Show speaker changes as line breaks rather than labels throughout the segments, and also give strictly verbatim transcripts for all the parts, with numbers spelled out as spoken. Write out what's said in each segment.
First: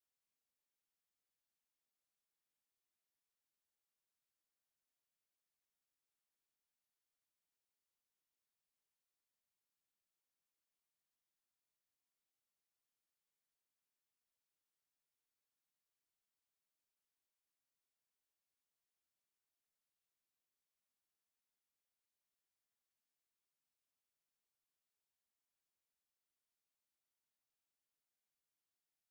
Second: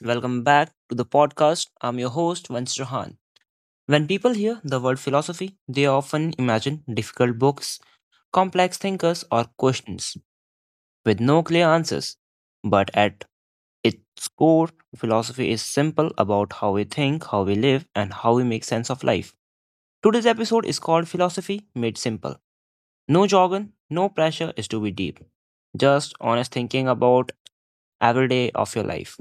Welcome back to the podcast. I'm your host, Vance Johan. When people hear the word philosophy, they often imagine difficult books, complex thinkers, or questions with no clear answers. But at its core, philosophy is simple about how we think, how we live, and how we make sense of life. Today's episode is called Philosophy Made Simple. No jargon, no pressure is to be deep. Just honest thinking about every day of your life.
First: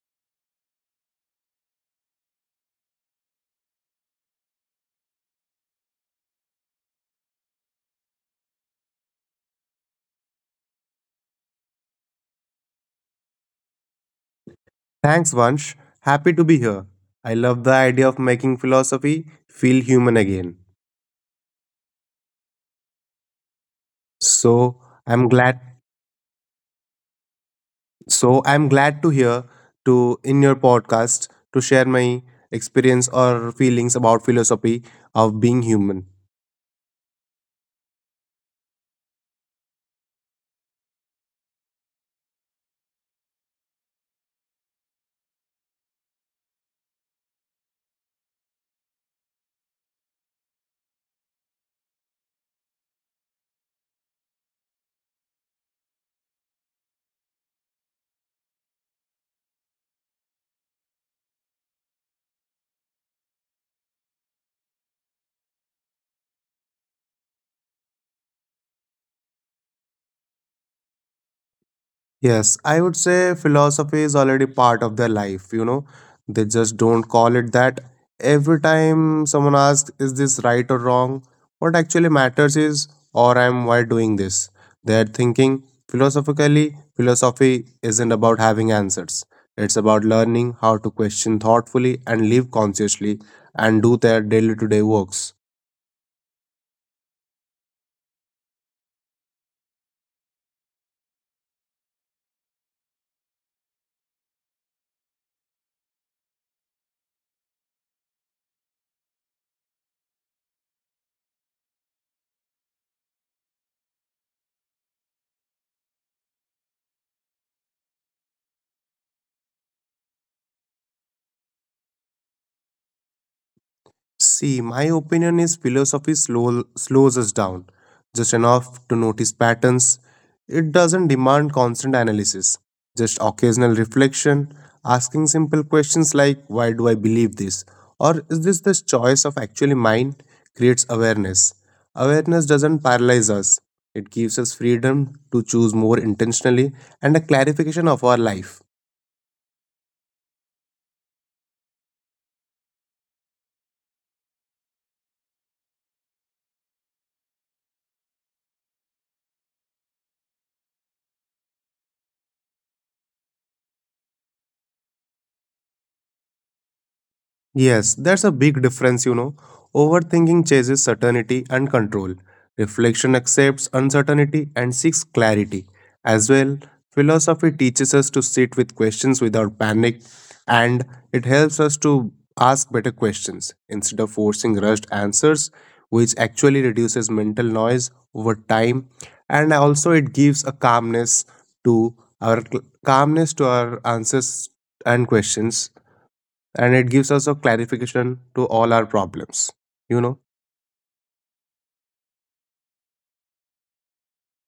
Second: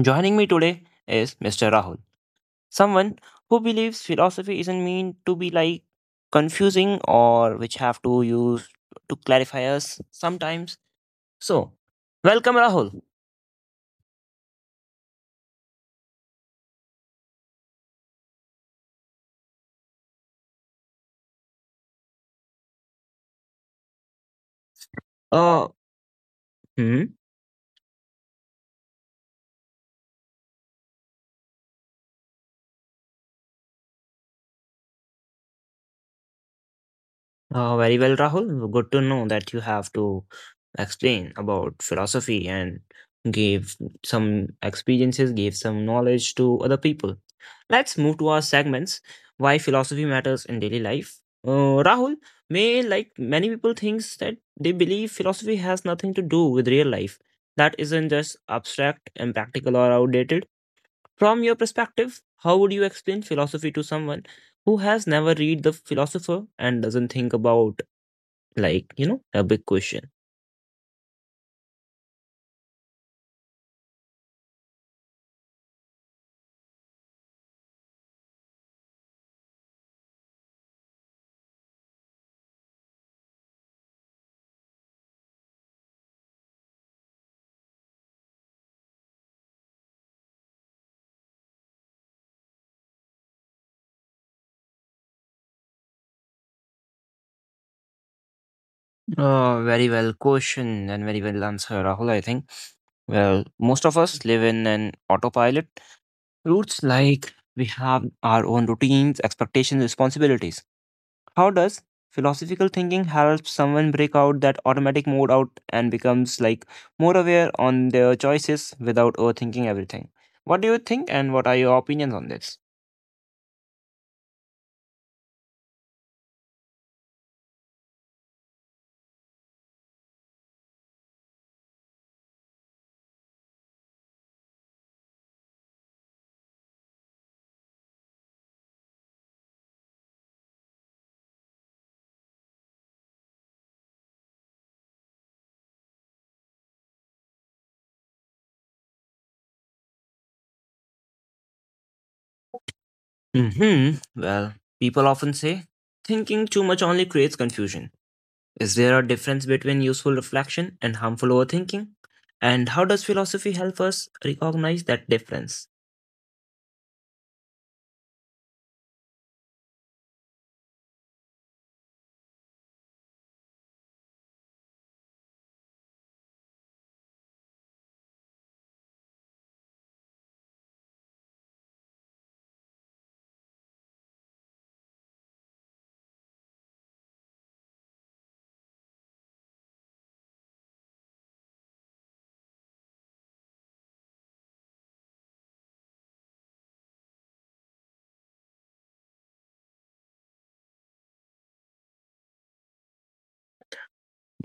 Joining me today is mister Rahul. Someone who believes philosophy isn't mean to be like confusing or which have to use to clarify us sometimes. So, welcome Rahul.
Thanks, Vansh. Happy to be here. I love the idea of making philosophy feel human again. So I'm glad.
Uh, hmm?
So I'm glad to hear to in your podcast to share my experience or feelings about philosophy of being human.
Uh, very well, Rahul. Good to know that you have to explain about philosophy and give some experiences, give some knowledge to other people. Let's move to our segments. Why philosophy matters in daily life. Uh, Rahul, may like many people thinks that they believe philosophy has nothing to do with real life. That isn't just abstract, impractical, or outdated. From your perspective, how would you explain philosophy to someone who has never read the philosopher and doesn't think about, like, you know, a big question.
Yes, I would say philosophy is already part of their life, you know. They just don't call it that. Every time someone asks, is this right or wrong? What actually matters is, or I'm why doing this? They're thinking philosophically, philosophy isn't about having answers. It's about learning how to question thoughtfully and live consciously and do their daily to day works.
Oh, very well question and very well answer, Rahul, I think. Well, most of us live in an autopilot routes like we have our own routines, expectations, responsibilities. How does philosophical thinking help someone break out that automatic mode out and becomes like more aware on their choices without overthinking everything? What do you think and what are your opinions on this?
See, my opinion is philosophy slow, slows us down just enough to notice patterns. It doesn't demand constant analysis, just occasional reflection, asking simple questions like, why do I believe this? Or is this the choice of actually mine? Creates awareness. Awareness doesn't paralyze us, it gives us freedom to choose more intentionally and a clarification of our life.
hmm Well, people often say thinking too much only creates confusion. Is there a difference between useful reflection and harmful overthinking? And how does philosophy help us recognize that difference?
Yes, that's a big difference, you know. Overthinking chases certainty and control. Reflection accepts uncertainty and seeks clarity. As well, philosophy teaches us to sit with questions without panic and it helps us to ask better questions instead of forcing rushed answers, which actually reduces mental noise over time, and also it gives a calmness to our calmness to our answers and questions, and it gives us a clarification to all our problems you know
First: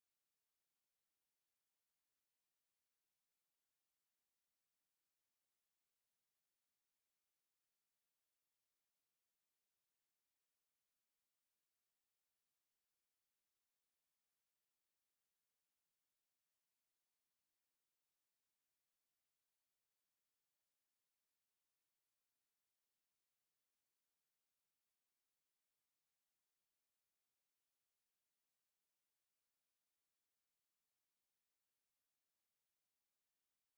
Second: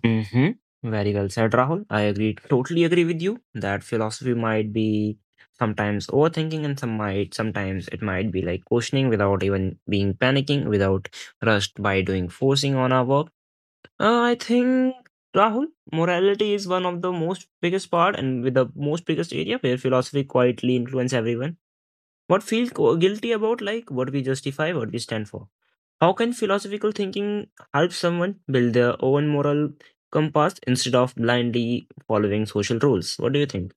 hmm Very well said, Rahul. I agree, totally agree with you that philosophy might be sometimes overthinking and some might sometimes it might be like questioning without even being panicking, without rushed by doing forcing on our work. Uh, I think Rahul, morality is one of the most biggest part and with the most biggest area where philosophy quietly influence everyone. What feels gu- guilty about like what we justify, what we stand for. How can philosophical thinking help someone build their own moral compass instead of blindly following social rules? What do you think?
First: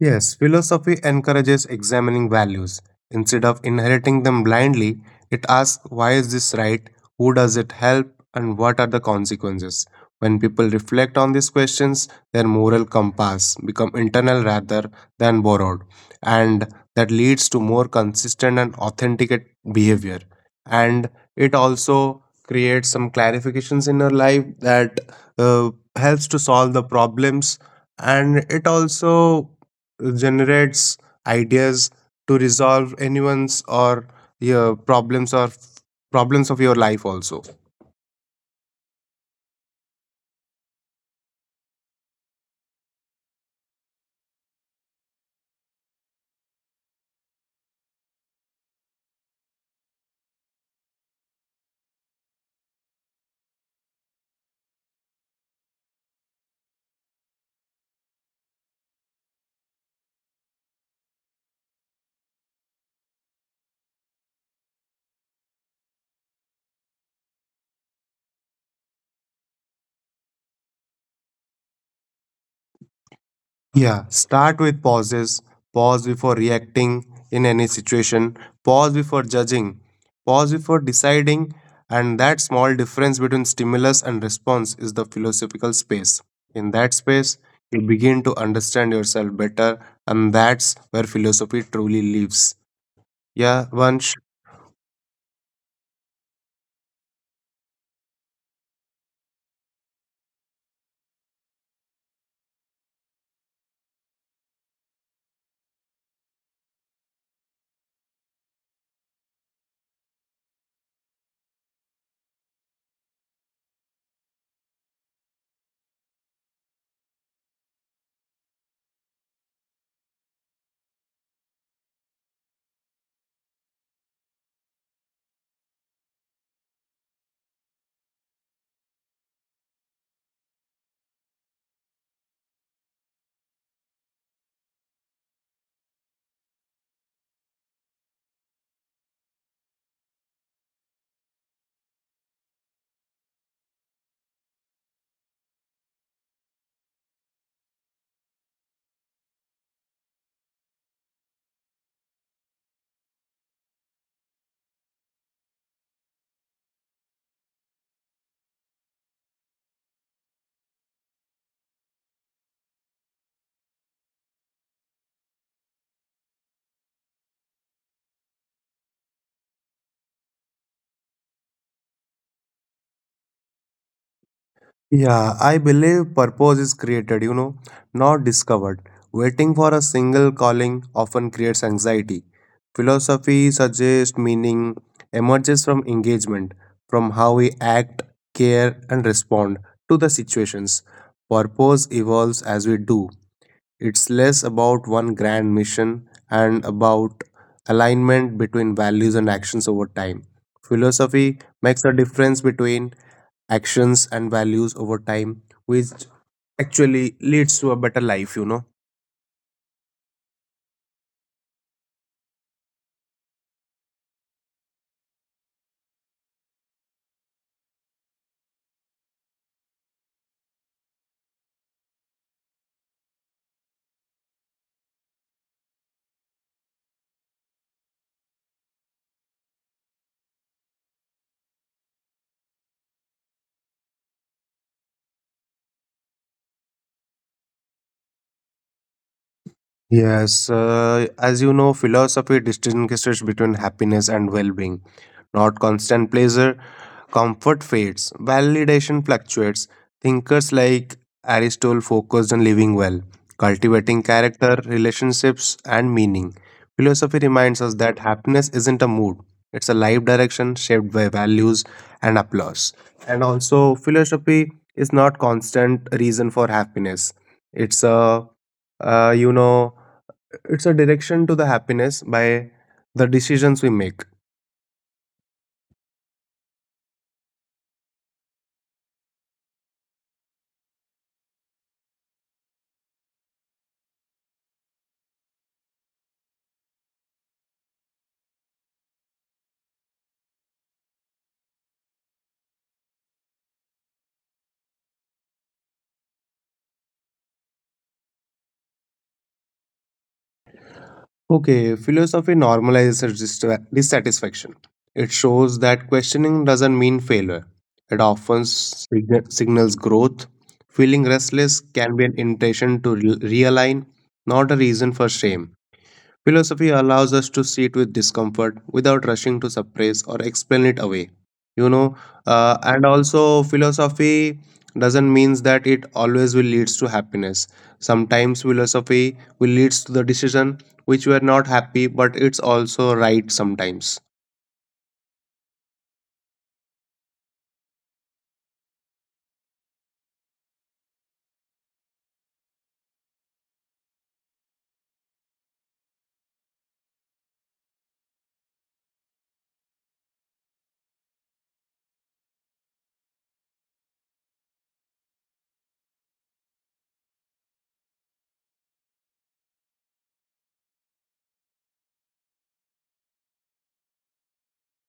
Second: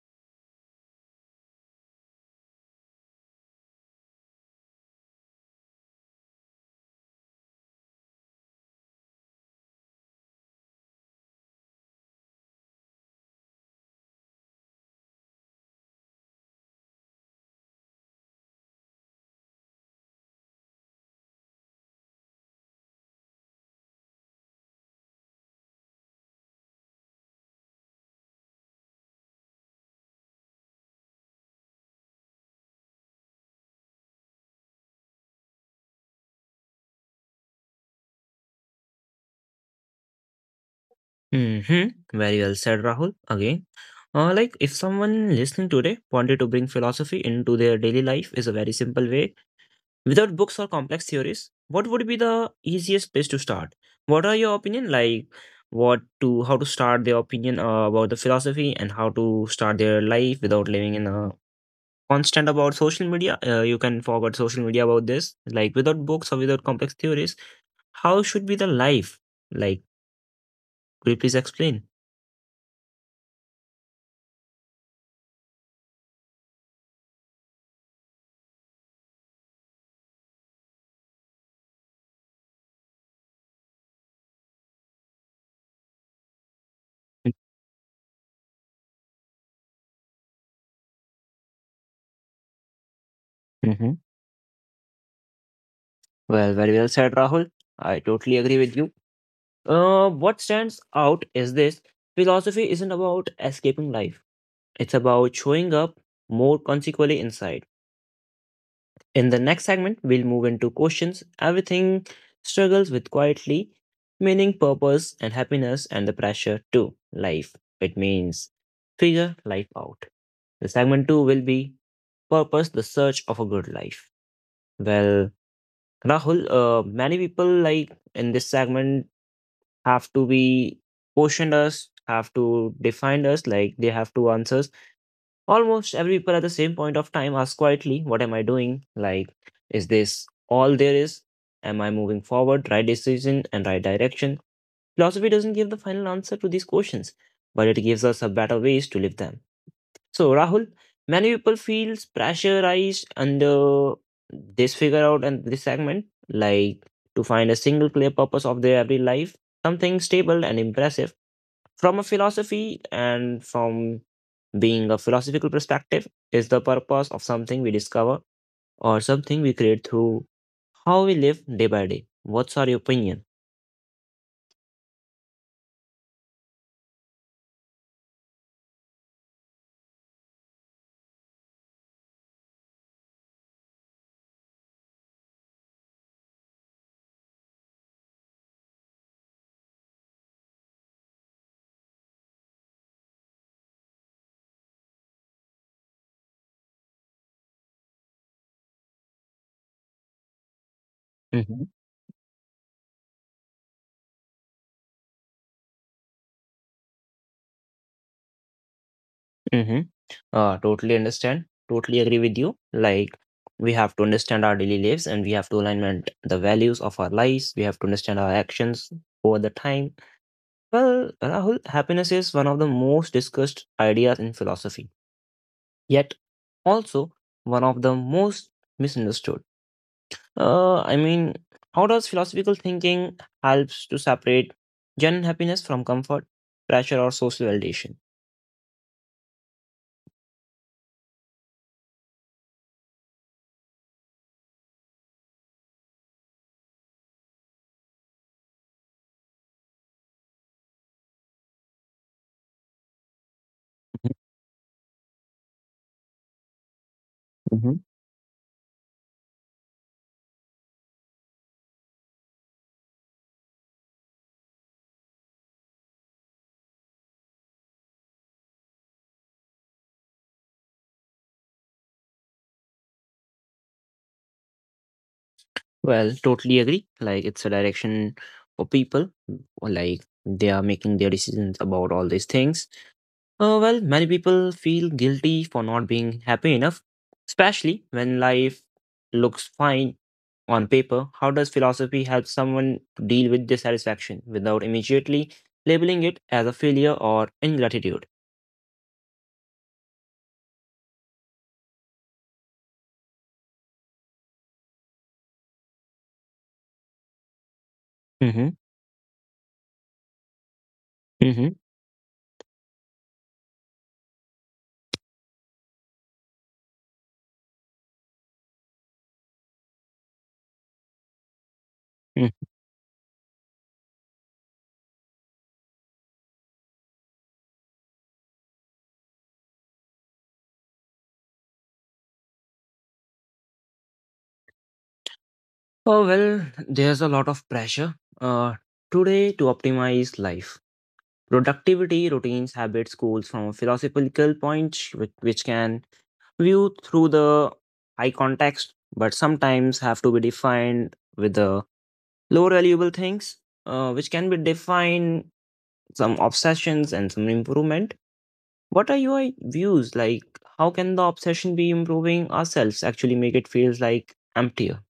Yes, philosophy encourages examining values. Instead of inheriting them blindly, it asks why is this right, who does it help, and what are the consequences. When people reflect on these questions, their moral compass become internal rather than borrowed, and that leads to more consistent and authentic behavior. And it also creates some clarifications in your life that uh, helps to solve the problems, and it also generates ideas to resolve anyone's or your problems or problems of your life also.
hmm Very well said, Rahul. Again, uh, like if someone listening today wanted to bring philosophy into their daily life, is a very simple way. Without books or complex theories, what would be the easiest place to start? What are your opinion like? What to how to start their opinion uh, about the philosophy and how to start their life without living in a constant about social media? Uh, you can forward social media about this. Like without books or without complex theories, how should be the life? Like, could you please explain?
Yeah, start with pauses. Pause before reacting in any situation. Pause before judging. Pause before deciding. And that small difference between stimulus and response is the philosophical space. In that space, you begin to understand yourself better, and that's where philosophy truly lives. Yeah,
Mm-hmm.
Vansh.
Well, very well said, Rahul. I totally agree with you. Uh, what stands out is this philosophy isn't about escaping life. It's about showing up more consequently inside. In the next segment, we'll move into questions everything struggles with quietly, meaning purpose and happiness and the pressure to life. It means figure life out. The segment two will be purpose, the search of a good life. Well, Rahul, uh, many people like in this segment have to be questioned us, have to define us, like they have to answer. Almost every people at the same point of time ask quietly, what am I doing? Like, is this all there is? Am I moving forward? Right decision and right direction? Philosophy doesn't give the final answer to these questions, but it gives us a better ways to live them. So, Rahul, many people feel pressurized under this figure out and this segment, like to find a single clear purpose of their every life, something stable and impressive from a philosophy and from being a philosophical perspective is the purpose of something we discover or something we create through how we live day by day, what's our opinion.
Yeah, I believe purpose is created, you know, not discovered. Waiting for a single calling often creates anxiety. Philosophy suggests meaning emerges from engagement, from how we act, care, and respond to the situations. Purpose evolves as we do, it's less about one grand mission and about alignment between values and actions over time. Philosophy
Mm-hmm.
makes a difference between actions and values over time, which actually leads to a better life, you know.
Mm-hmm. Uh, totally understand totally agree with you like we have to understand our daily lives and we have to alignment the values of our lives, we have to understand our actions over the time. Well, Rahul, happiness is one of the most discussed ideas in philosophy, yet also one of the most misunderstood. Uh, I mean, how does philosophical thinking helps to separate genuine happiness from comfort, pressure, or social validation?
Yes, uh, as you know, philosophy distinguishes between happiness and well being. Not constant pleasure, comfort fades, validation fluctuates. Thinkers like Aristotle focused on living well, cultivating character, relationships, and meaning. Philosophy reminds us
hmm
that happiness isn't a mood, it's a life direction shaped by values and applause. And also, philosophy is not constant reason for happiness. It's a uh, you know it's a direction to the happiness by the decisions we make.
Well, totally agree. Like it's a direction for people, like they are making their decisions about all these things. Uh, well, many people feel guilty for not being happy enough, especially when life looks fine on paper. How does philosophy help someone to deal with dissatisfaction without immediately labeling it as a failure or ingratitude?
Okay, philosophy normalizes distra- dissatisfaction, it shows that questioning doesn't mean failure, it often
hmm
sig- signals growth, feeling restless
hmm
can be an invitation to re- realign, not a reason for shame. Philosophy allows us to sit with discomfort without rushing to suppress or explain it away. You know, uh, and also philosophy doesn't means that it always will leads to happiness. Sometimes philosophy will leads to the decision which we are not happy, but it's also right sometimes.
Oh, well, there's a lot of pressure uh, today to optimize life. Productivity, routines, habits, goals from a philosophical point, which, which can view through the high context, but sometimes have to be defined with the lower valuable things, uh, which can be defined some obsessions and some improvement. What are your views? Like, how can the obsession be improving ourselves? Actually, make it feels like emptier.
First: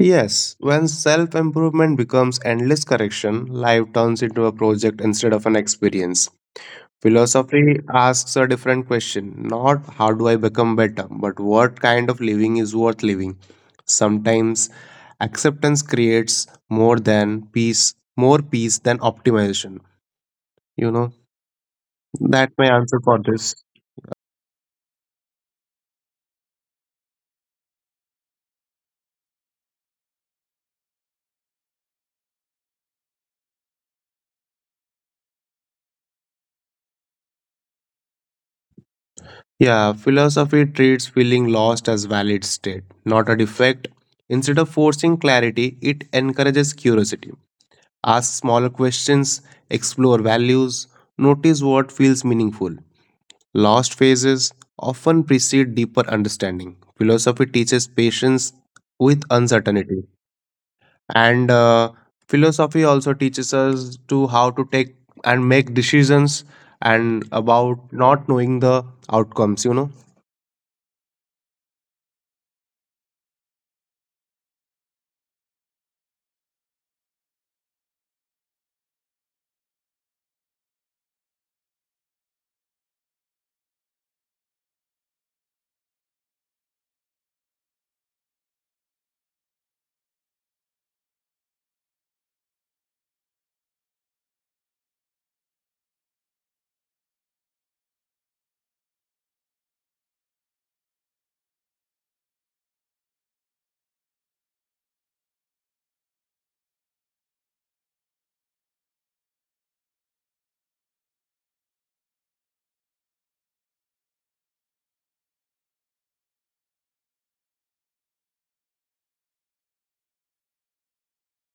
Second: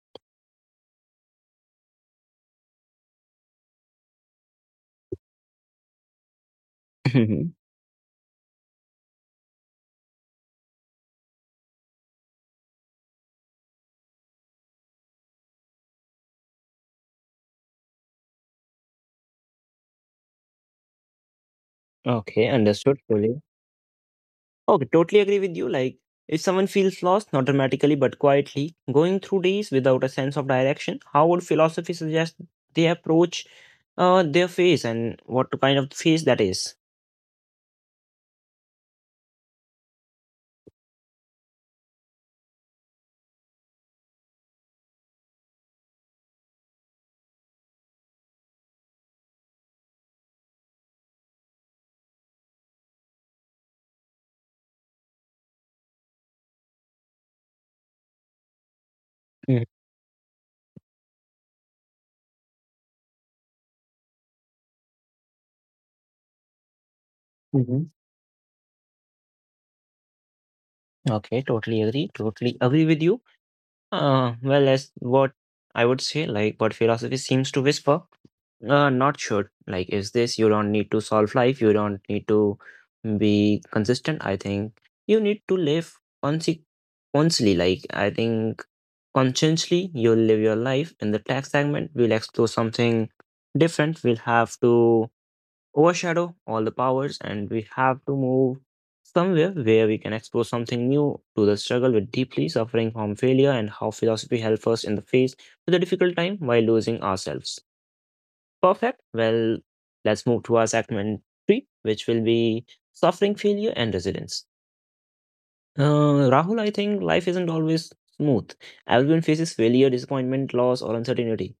Yes, when self improvement becomes endless correction, life turns into a project instead of an experience.
Mhm.
Philosophy asks a different question, not how do I become better, but what kind of living is worth living. Sometimes acceptance creates more than peace, more peace than optimization. You know,
Okay,
that my
understood
answer for
fully.
this.
Okay, totally agree with you. Like, if someone feels lost, not dramatically but quietly, going through days without a sense of direction, how would philosophy suggest they approach uh, their phase and what kind of phase that is?
Yeah, philosophy treats feeling lost as valid state, not a defect. Instead of forcing clarity, it encourages curiosity. Ask smaller questions, explore values, notice what feels meaningful. Lost phases often precede deeper understanding. Philosophy teaches patience with uncertainty, and uh, philosophy also teaches us to how to take and make decisions and about
Mm-hmm.
not knowing the outcomes. You know.
Okay, totally agree. Totally agree with you? Uh, well, as what I would say, like what philosophy seems to whisper, uh, not sure. Like, is this you don't need to solve life, you don't need to be consistent. I think you need to live consequently. Like, I think consciously, you'll live your life. In the tax segment, we'll explore something different. We'll have to overshadow all the powers, and we have to move somewhere where we can explore something new to the struggle with deeply suffering from failure and how philosophy helps us in the face with a difficult time while losing ourselves. Perfect. Well, let's move to our segment three, which will be suffering, failure, and resilience. Uh, Rahul, I think life isn't always smooth. Everyone faces failure, disappointment, loss, or uncertainty.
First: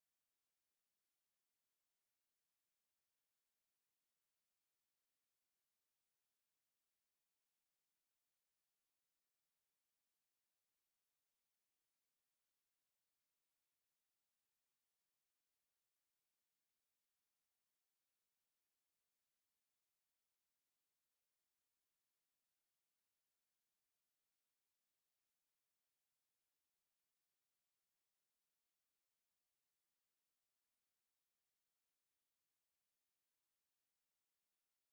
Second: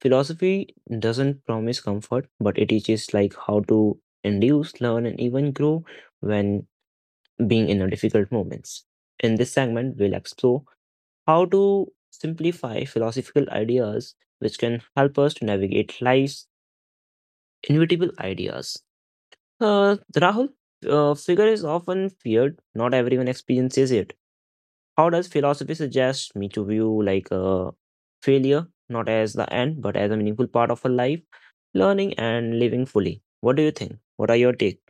Philosophy doesn't promise comfort, but it teaches like how to induce, learn, and even grow when being in a difficult moments. In this segment, we'll explore how to simplify philosophical ideas which can help us to navigate life's inevitable ideas. Uh, Rahul, uh, figure is often feared. Not everyone experiences it. How does philosophy suggest me to view like a failure not as the end but as a meaningful part of a life, learning and living fully? What do you think? What are your take?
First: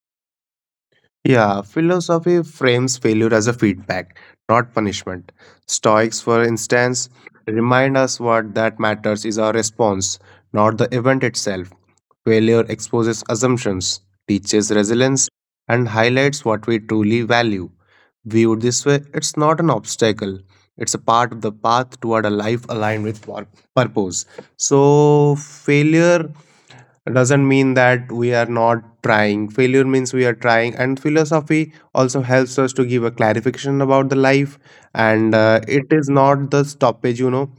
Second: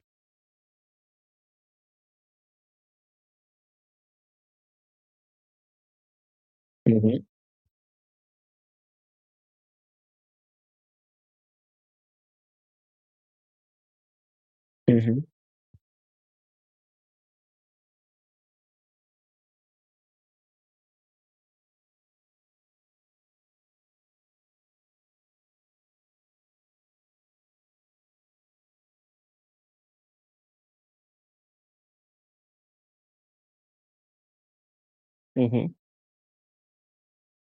Yeah, philosophy frames failure as a feedback, not punishment. Stoics, for instance,
Mm-hmm.
remind us what that matters is our response, not the event itself. Failure exposes assumptions, teaches
Mm-hmm.
resilience, and highlights what we truly value. Viewed this way, it's not an obstacle. It's a part of the path toward a life aligned with pur- purpose. So, failure doesn't mean that we are not trying. Failure means we are trying. And philosophy also helps us to give a clarification about the life. And uh,
Mm-hmm.
it is not the stoppage, you know.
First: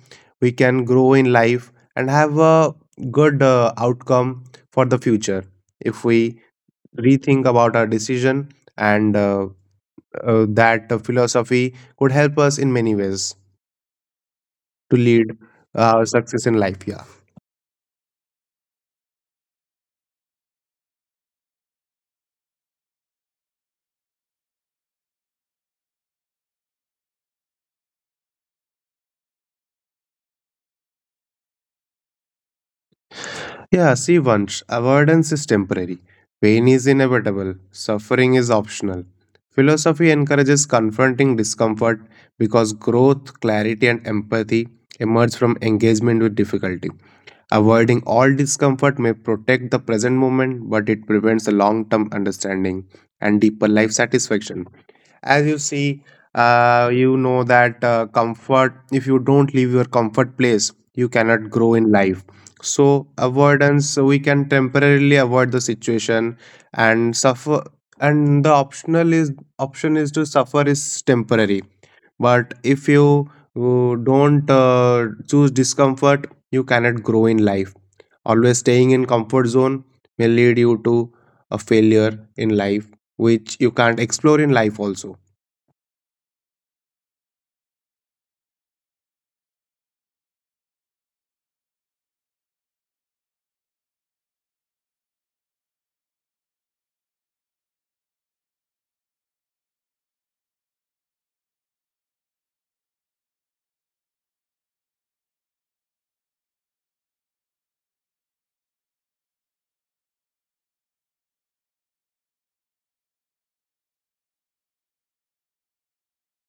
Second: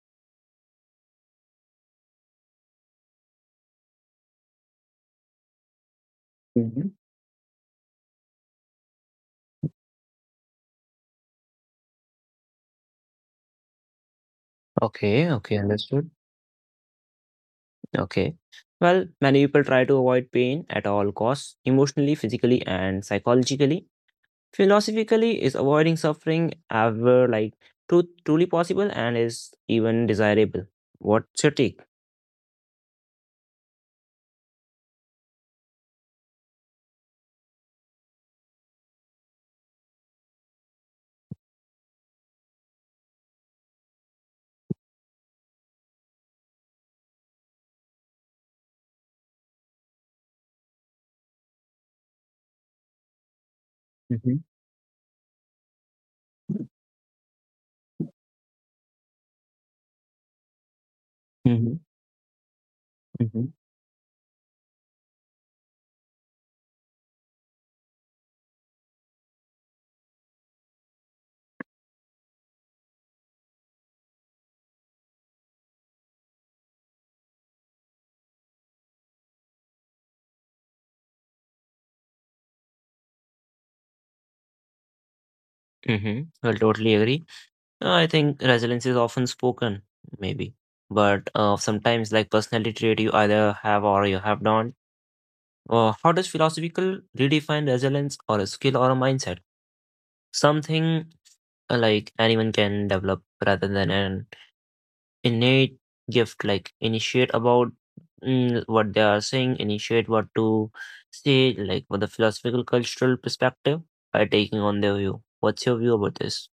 We can grow in life and have a good uh, outcome for the future if we
Mm-hmm.
rethink about our decision and uh, uh, that the philosophy could help us in many ways to
Okay.
lead
Okay.
our
Understood.
success in life. Yeah.
Okay. Well, many people try to avoid pain at all costs, emotionally, physically, and psychologically. Philosophically, is avoiding suffering ever like tru- truly possible and is even desirable? What's your take?
Yeah. See, once avoidance is temporary, pain is inevitable, suffering is optional. Philosophy encourages confronting discomfort because growth, clarity, and empathy emerge from engagement with difficulty. Avoiding all discomfort may protect the present moment, but it prevents a long term understanding and deeper life
Mm-hmm.
satisfaction. As you see, uh, you know that uh, comfort, if you don't leave your comfort place you cannot
Mm-hmm.
grow in life, so avoidance, so we can temporarily avoid the situation and suffer, and the optional is option is to suffer is temporary, but if you uh, don't uh, choose discomfort you cannot grow in life, always staying in comfort zone may lead you to a failure in life which you can't explore in life also.
Mhm. Well, totally agree. Uh, I think resilience is often spoken, maybe, but uh, sometimes like personality trait you either have or you have not. Uh, how does philosophical redefine resilience or a skill or a mindset? Something uh, like anyone can develop rather than an innate gift. Like initiate about mm, what they are saying, initiate what to say, like with the philosophical cultural perspective by taking on their view. What's your view about this?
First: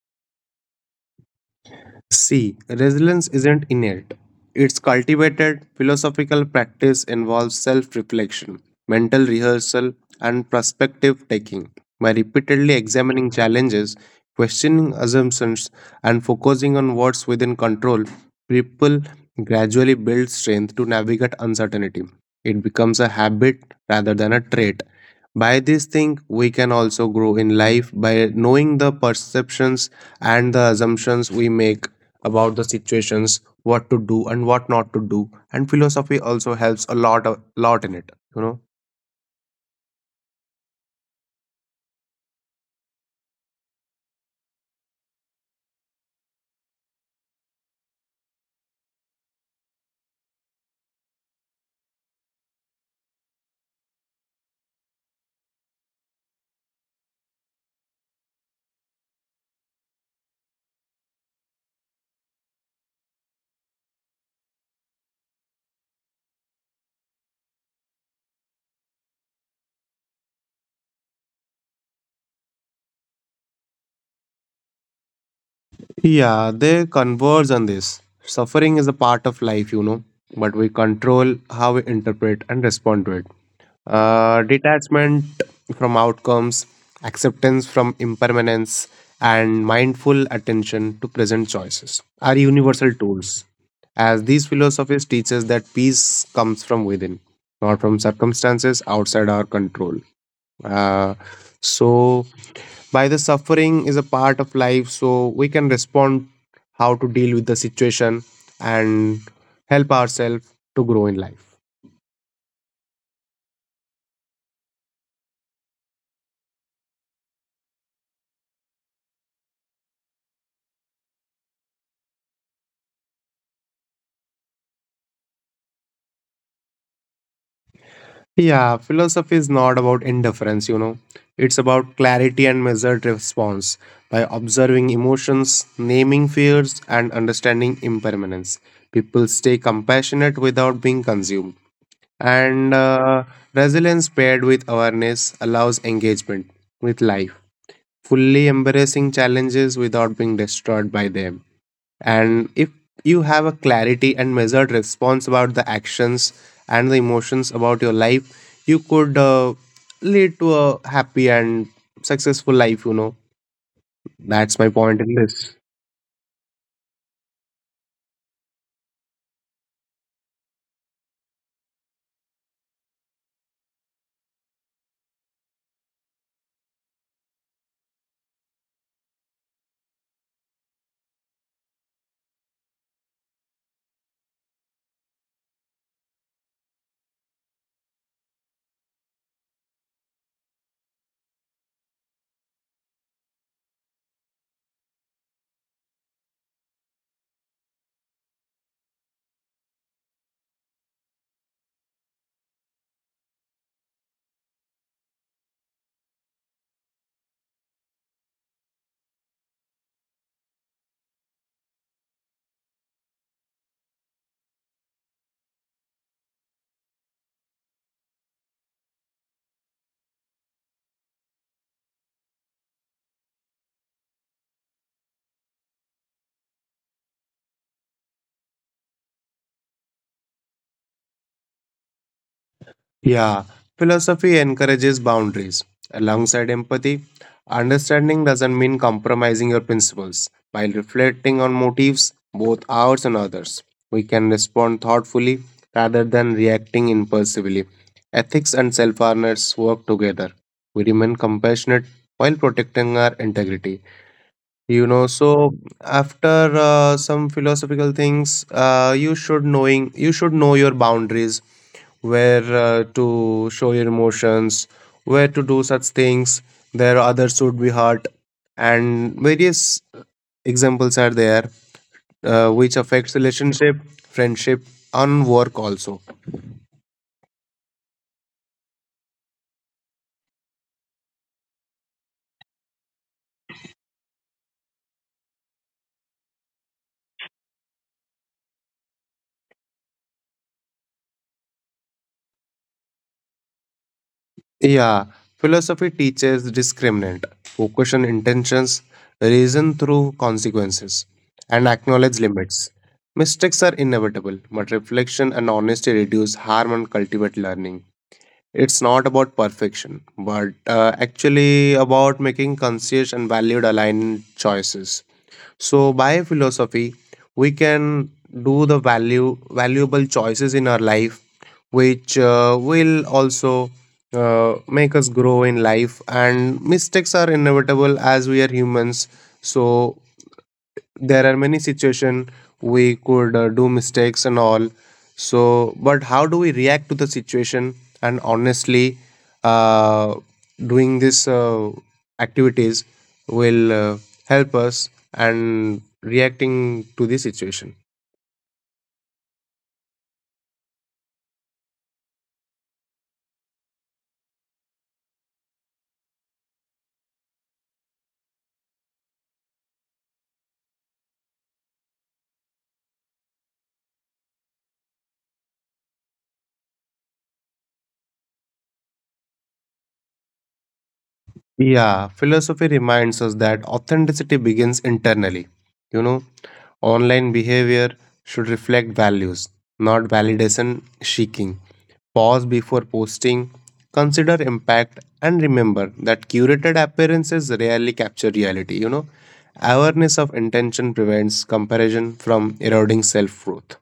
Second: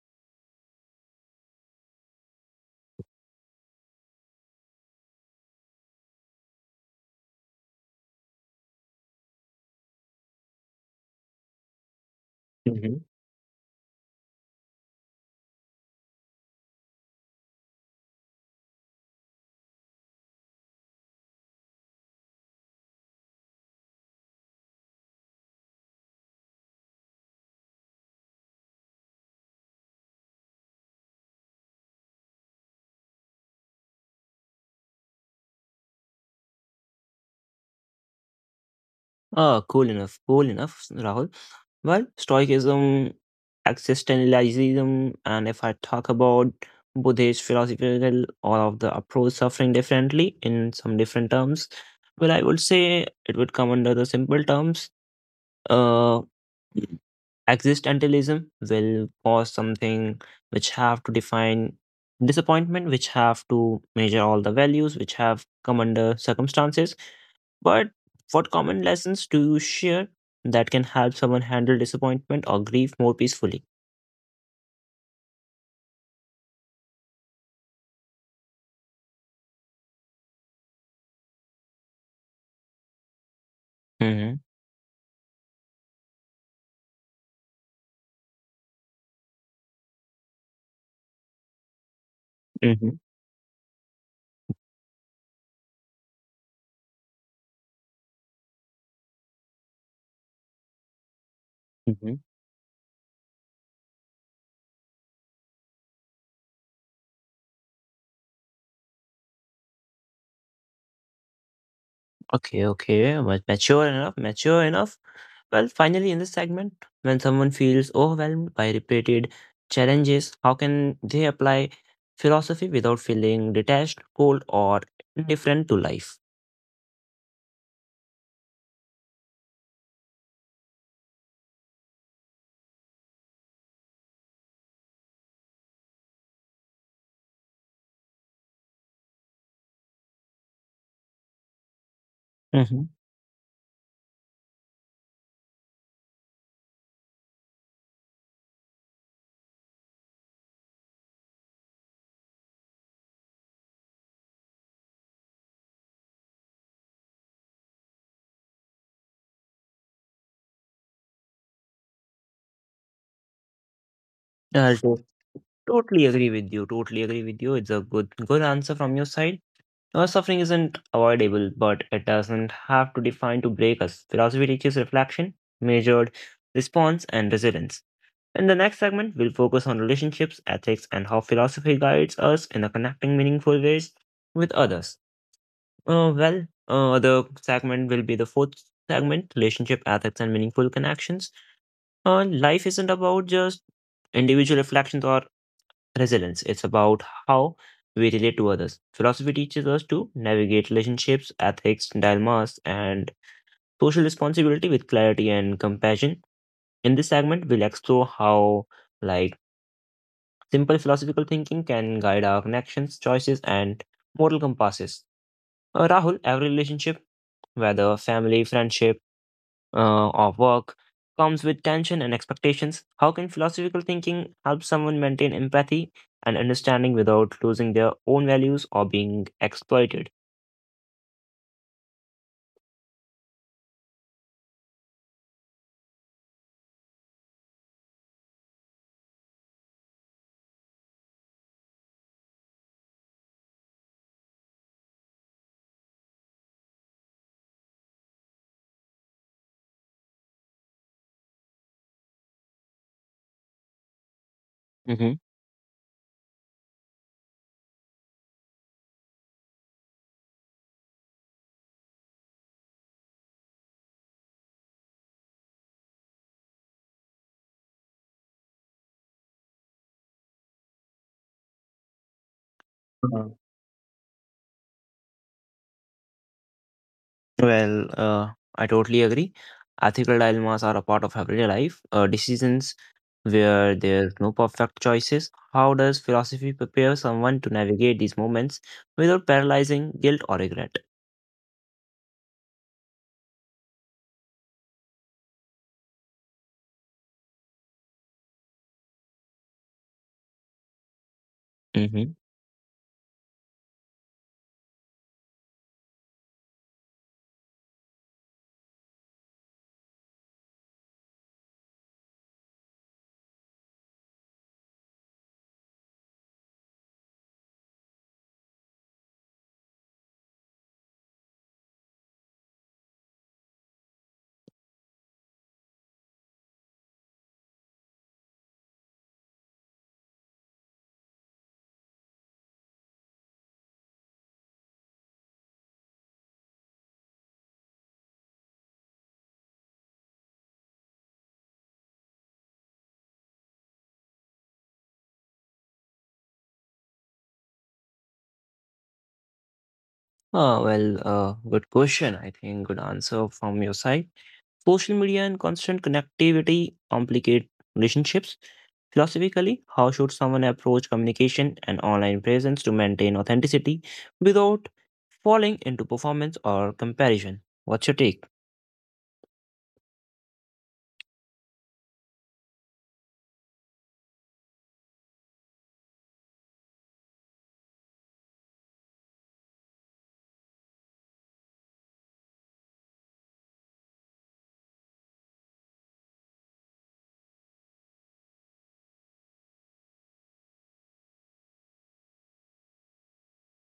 See, resilience isn't innate. It's cultivated. Philosophical practice involves self reflection, mental rehearsal, and perspective taking. By repeatedly examining challenges, questioning assumptions, and focusing on what's within control, people gradually build strength to navigate uncertainty. It becomes a habit rather than a trait. By this thing, we can also grow in life by knowing the perceptions and the assumptions we make about the situations, what to do and what not to do. And philosophy also helps a lot, a lot in it, you know.
Uh, cool enough, cool enough, Rahul. Well, Stoicism, existentialism, and if I talk about Buddhist philosophical, all of the approach suffering differently in some different terms. Well, I would say it would come under the simple terms. Uh, Existentialism will cause something which have to define disappointment, which have to measure all the values, which have come under circumstances. But what common lessons do you share that can help someone handle disappointment or grief more peacefully?
Yeah, they converge on this. Suffering is a part of life, you know, but we control how we interpret and respond to it.
Mm-hmm.
Uh, detachment from outcomes, acceptance from impermanence, and mindful attention to present choices are universal
Mm-hmm.
tools, as these philosophies teach us that peace comes from within, not from circumstances outside our control. Uh,
Mm-hmm.
so, by the suffering is a part of life, so we can respond how to deal with the situation and help ourselves to grow in life.
Okay, okay. ma- Mature enough, mature enough. Well, finally, in this segment, when someone feels overwhelmed by repeated challenges, how can they apply philosophy without feeling detached, cold, or indifferent to life?
Yeah, philosophy is not about indifference, you know. It's about clarity and measured response by observing emotions, naming fears, and understanding impermanence. People stay compassionate without being consumed. And
Mm-hmm.
uh, resilience paired with awareness allows engagement with life, fully embracing challenges without being destroyed by them. And if you have a clarity and measured response about the actions and the emotions about your life, you could uh, lead to a happy and successful life, you know. That's my
I
point
to-
in this.
Totally agree with you. Totally agree with you. It's a good, good answer from your side. Now, suffering isn't avoidable, but it doesn't have to define to break us. Philosophy teaches reflection, measured response, and resilience. In the next segment, we'll focus on relationships, ethics, and how philosophy guides us in a connecting meaningful ways with others. Uh, well, uh, the segment will be the fourth segment relationship, ethics, and meaningful connections. Uh, life isn't about just individual reflections or resilience. It's about how we relate to others. Philosophy teaches us to navigate relationships, ethics, dilemmas, and social responsibility with clarity and compassion. In this segment, we'll explore how, like, simple philosophical thinking can guide our connections, choices, and moral compasses. Uh, Rahul, every relationship, whether family, friendship, uh, of work comes with tension and expectations. How can philosophical thinking help someone maintain empathy and understanding without losing their own values or being exploited?
Yeah, philosophy encourages boundaries. Alongside empathy, understanding doesn't mean compromising your principles. While reflecting on motives, both ours and others, we can respond thoughtfully rather than reacting impulsively. Ethics and self awareness work together. We remain compassionate while protecting our integrity. You know,
Hmm.
so after uh, some philosophical things, uh, you should knowing you should know your boundaries, where uh, to show your emotions, where to do such things. There others should be hurt, and various examples are there, uh, which affects
Mhm.
relationship, friendship, and work also.
Well, uh, I totally agree. Ethical dilemmas are a part of everyday life, uh, decisions where there's no perfect choices. How does philosophy prepare someone to navigate these moments without paralyzing guilt or regret?
Yeah, philosophy teaches discriminant, focus on intentions, reason through consequences, and acknowledge
Mm-hmm.
limits. Mistakes are inevitable, but reflection and honesty reduce harm and cultivate learning. It's not about perfection, but uh, actually about making conscious and valued aligned choices. So by philosophy, we can do the value valuable choices in our life, which uh, will also uh, make us grow in life. And mistakes are inevitable as we are humans. So there are many situation we could uh, do mistakes and all, so but how do we react to the situation, and honestly, uh, doing this uh, activities will uh, help us and reacting to the situation.
Uh, well, uh, good question. I think good answer from your side. Social media and constant connectivity complicate relationships. Philosophically, how should someone approach communication and online presence to maintain authenticity without falling into performance or comparison? What's your take?
Yeah, philosophy reminds us that authenticity begins internally. You know, online behavior should reflect values, not validation seeking. Pause before posting, consider impact, and remember that curated appearances rarely capture reality. You know, awareness of intention prevents comparison from eroding self worth.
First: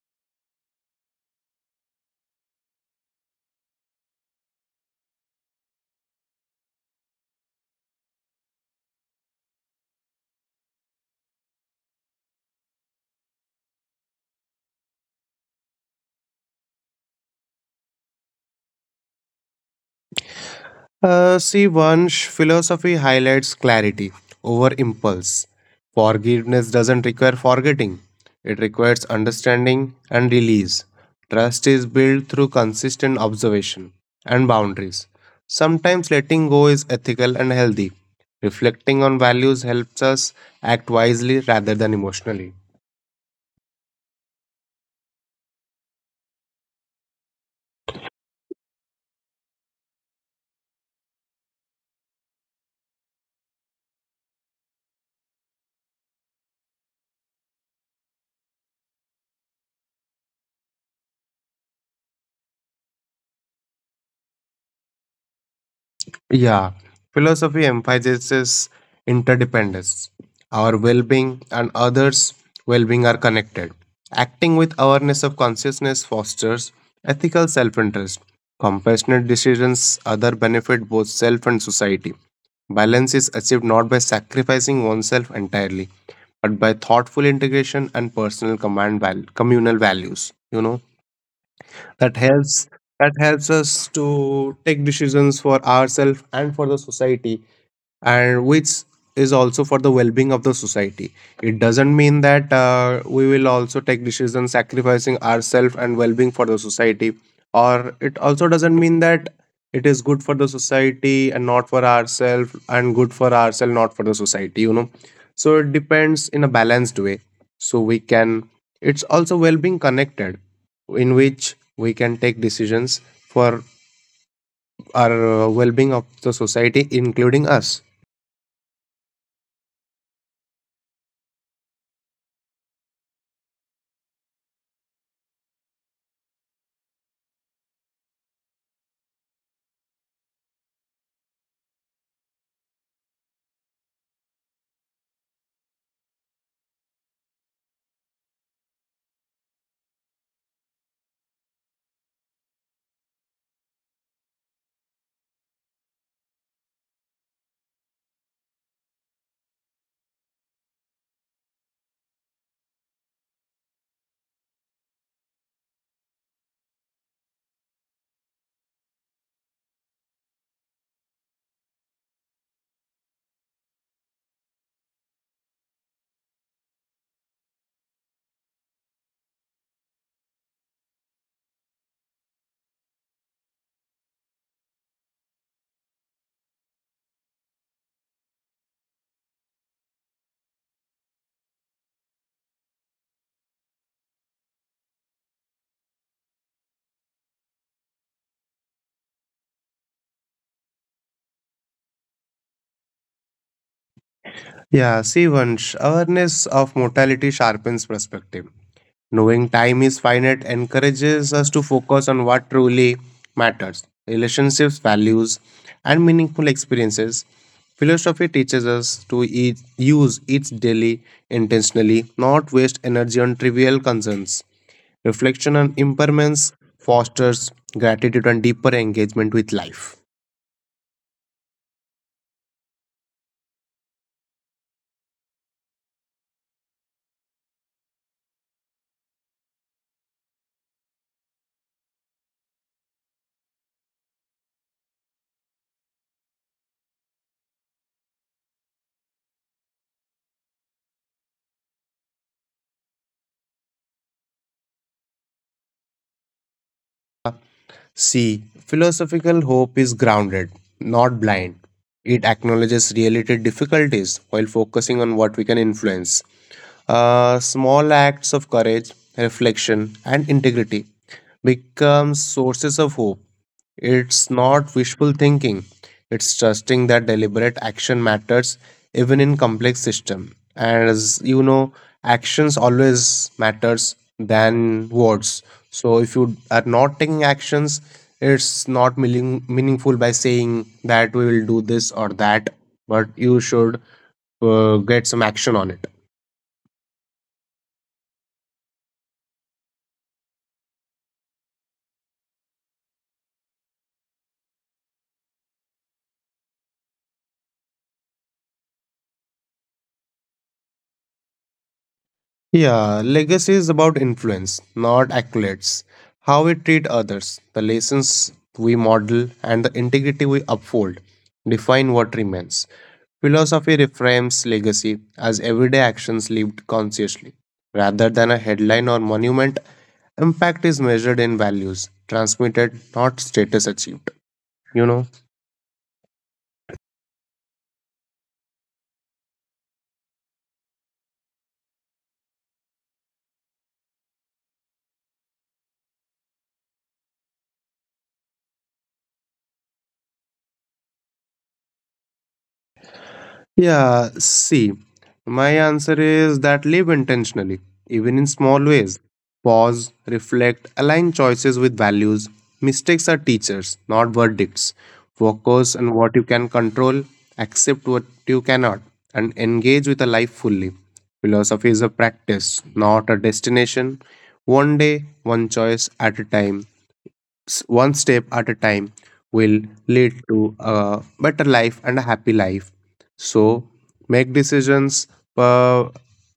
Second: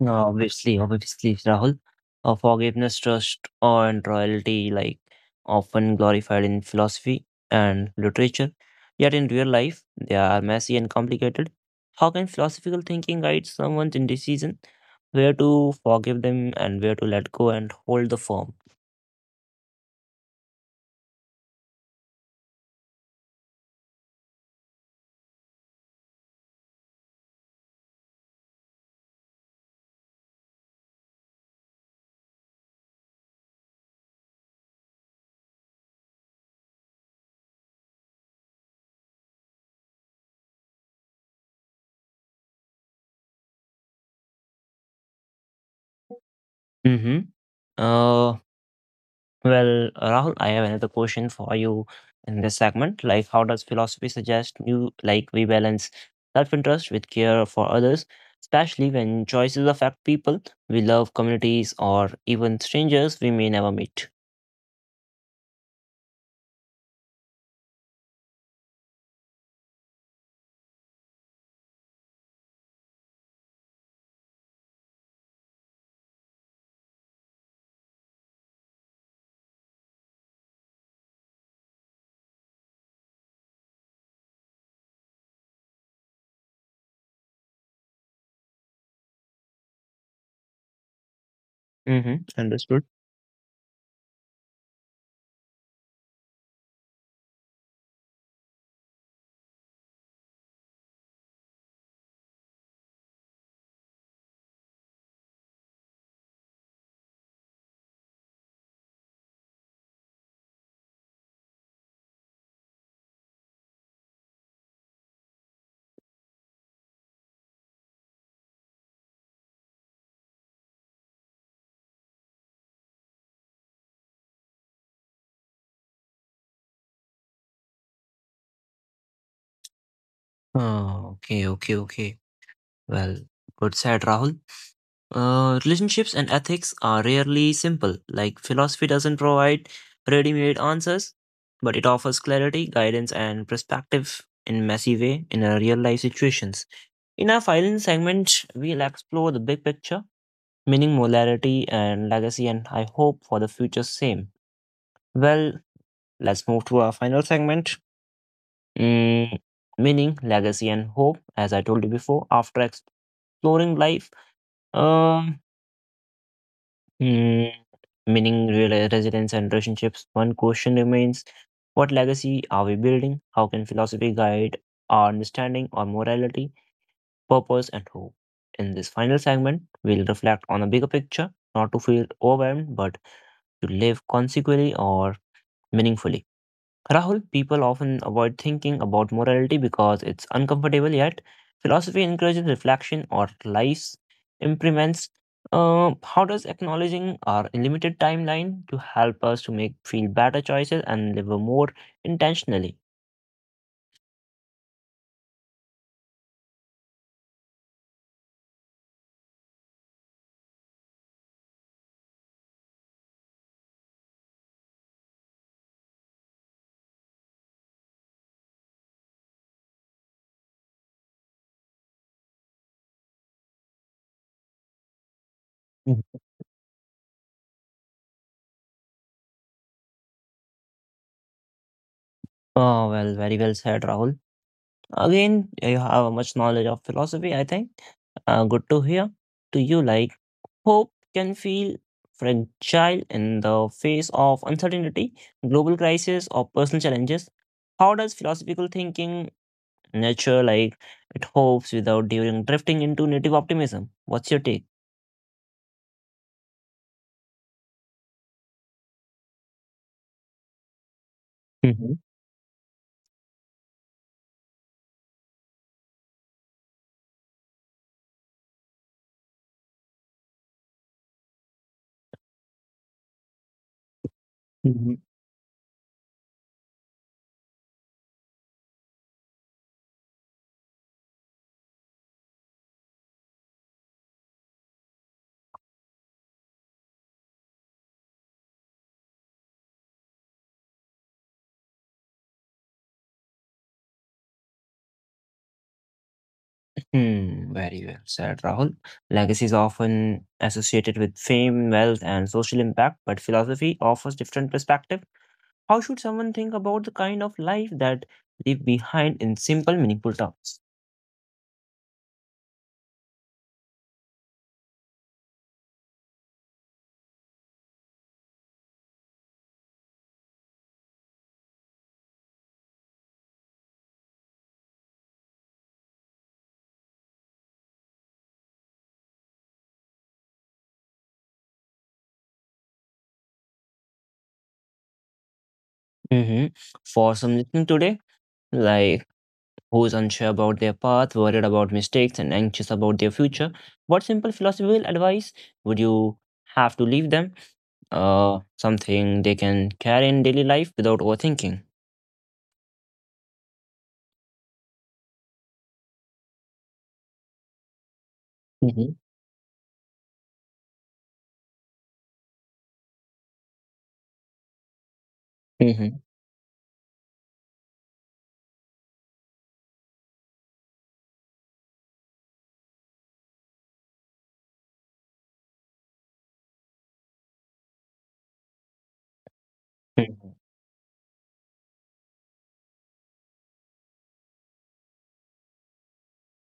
No, obviously, obviously, Rahul. Uh, forgiveness, trust, awe, and royalty, like often glorified in philosophy and literature, yet in real life, they are messy and complicated. How can philosophical thinking guide someone's indecision, where to forgive them and where to let go and hold the firm?
Uh, see, Vansh, philosophy highlights clarity over impulse. Forgiveness doesn't require forgetting, it requires understanding and release. Trust is built through consistent observation and boundaries. Sometimes letting go is ethical and healthy. Reflecting on values helps us act wisely rather than emotionally.
Mm-hmm. Well, Rahul, I have another question for you in this segment. Like, how does philosophy suggest you like we balance self-interest with care for others, especially when choices affect people we love, communities, or even strangers we may never meet?
Yeah, philosophy emphasizes interdependence. Our well being and others' well being are connected. Acting with awareness of consciousness fosters ethical self interest. Compassionate decisions, other benefit both self and society. Balance is achieved not by sacrificing oneself entirely, but by thoughtful integration and personal command val- communal values. You know? that
Mm-hmm.
helps
Understood.
that helps us to take decisions for ourselves and for the society, and which is also for the well-being of the society. It doesn't mean that uh, we will also take decisions sacrificing ourselves and well-being for the society, or it also doesn't mean that it is good for the society and not for ourselves and good for ourselves not for the society, you know so it depends in a balanced way, so we can it's also well-being connected in which we can take decisions for our uh, well-being of the society including us.
Oh, okay, okay, okay. Well, good said, Rahul. Uh, relationships and ethics are rarely simple. Like, philosophy doesn't provide ready made answers, but it offers clarity, guidance, and perspective in messy way in a real life situations. In our final segment, we'll explore the big picture, meaning, molarity, and legacy, and I hope for the future same. Well, let's move to our final segment, mm, meaning, legacy, and hope. As I told you before, after exploring life. Um Mm, Meaning real residence and relationships. One question remains, what legacy are we building? How can philosophy guide our understanding or morality, purpose, and hope? In this final segment, we'll reflect on a bigger picture, not to feel overwhelmed, but to live consequently or meaningfully. Rahul, people often avoid thinking about morality because it's uncomfortable, yet philosophy encourages reflection or life improvements. Uh, how does acknowledging our limited timeline to help us to make feel better choices and live more intentionally?
Yeah, see, Vansh, awareness of mortality sharpens perspective. Knowing time is finite encourages us to focus on what truly matters relationships, values, and meaningful experiences. Philosophy teaches us to eat, use each daily intentionally, not waste energy on trivial concerns. Reflection on
Mhm.
impermanence fosters gratitude and deeper engagement with life.
Oh, well, very well said, Rahul. Again, you have much knowledge of philosophy, I think. Uh, good to hear. Do you like hope can feel fragile in the face of uncertainty, global crisis, or personal challenges? How does philosophical thinking nurture, like, it hopes without during drifting into native optimism? What's your take?
C. Philosophical hope is grounded, not blind.
Mhm,
It acknowledges related difficulties while focusing on what we can influence. Uh, small acts of courage, reflection, and integrity become sources of hope, it's not
mhm.
wishful thinking. It's trusting that deliberate action matters even in complex system. As you know, actions always matters than words. So if you are not taking actions, it's not meaning, meaningful by saying that we will do this or that, but you should uh, get some action on it.
Hmm, very well said, Rahul. Legacy is often associated with fame, wealth, and social impact, but philosophy offers different perspective. How should someone think about the kind of life that leave behind in simple, meaningful terms?
Yeah, legacy is about influence, not accolades. How we treat others, the lessons we model, and the integrity we uphold define what remains. Philosophy reframes legacy as everyday actions lived consciously. Rather than a headline or monument, impact is measured in values transmitted, not status achieved. You know?
Hmm. For some listening today, like who's unsure about their path, worried about mistakes, and anxious about their future, what simple philosophical advice would you have to leave them? Uh, something they can carry in daily life without overthinking.
Yeah, see, my answer is that live intentionally, even in small
Mm-hmm.
ways. Pause, reflect, align choices with values. Mistakes are teachers, not verdicts. Focus
Mm-hmm.
on what you can control, accept what you cannot, and engage with a life fully. Philosophy is a practice, not a destination. One day, one choice at a time s- one step at a time will lead to a better life and a happy life, so make decisions uh,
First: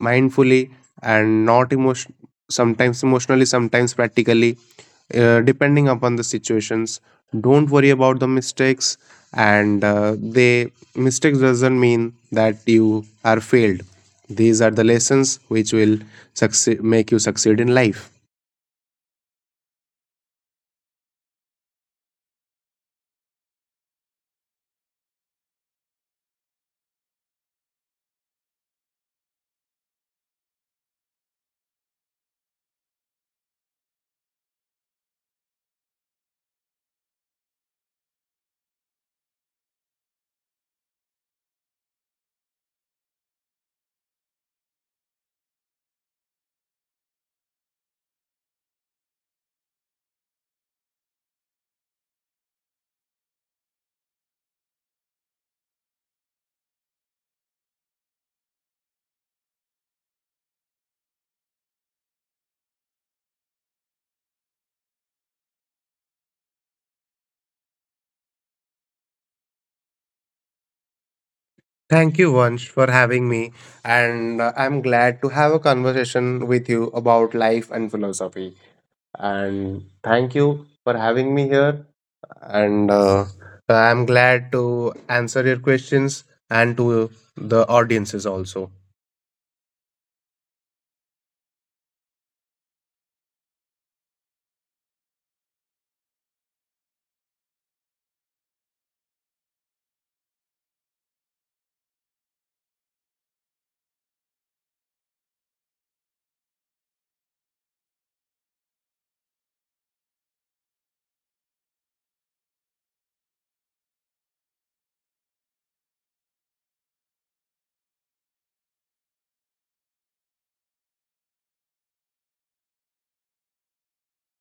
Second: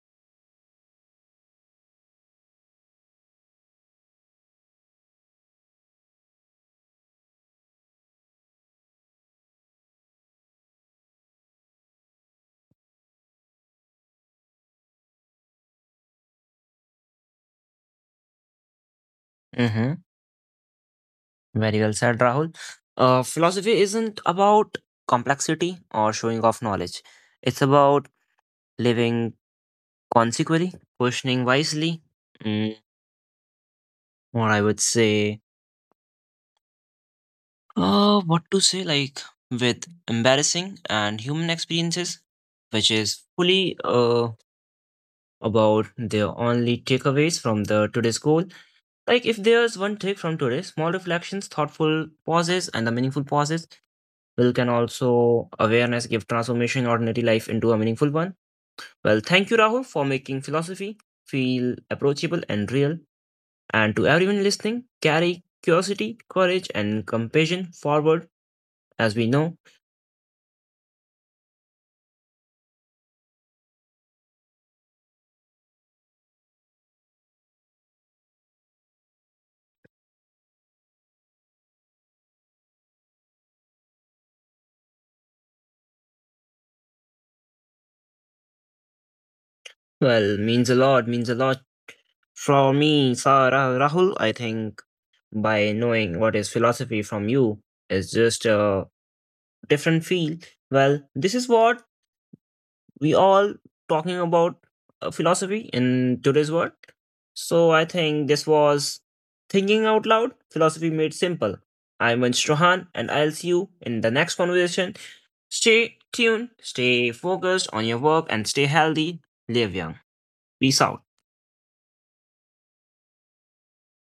mindfully and not emotion sometimes emotionally sometimes practically, uh, depending upon the situations. Don't worry about the mistakes, and uh, they mistakes doesn't mean that you are failed, these are the lessons which will succeed, make you succeed in life.
Mm-hmm. Very well said, Rahul. Uh, philosophy isn't about complexity or showing off knowledge. It's about living consequently, questioning wisely, mm, or I would say, uh, what to say, like with embarrassing and human experiences, which is fully uh, about the only takeaways from the today's goal. Like if there's one take from today, small reflections, thoughtful pauses, and the meaningful pauses will can also awareness give transformation ordinary life into a meaningful one. Well, thank you, Rahul, for making philosophy feel approachable and real. And to everyone listening, carry curiosity, courage, and compassion forward. As we know,
Thank you, Vansh, for having me. And uh, I'm glad to have a conversation with you about life and philosophy. And thank you for having me here. And uh, I'm glad to answer your questions and to the audiences also.
well, means a lot, means a lot. For me, sir Rahul, I think by knowing what is philosophy from you is just a different field. Well, this is what we all talking about uh, philosophy in today's world. So I think this was thinking out loud, philosophy made simple. I'm Vansh Rohan, and I'll see you in the next conversation. Stay tuned, stay focused on your work, and stay healthy. Live young. Peace out.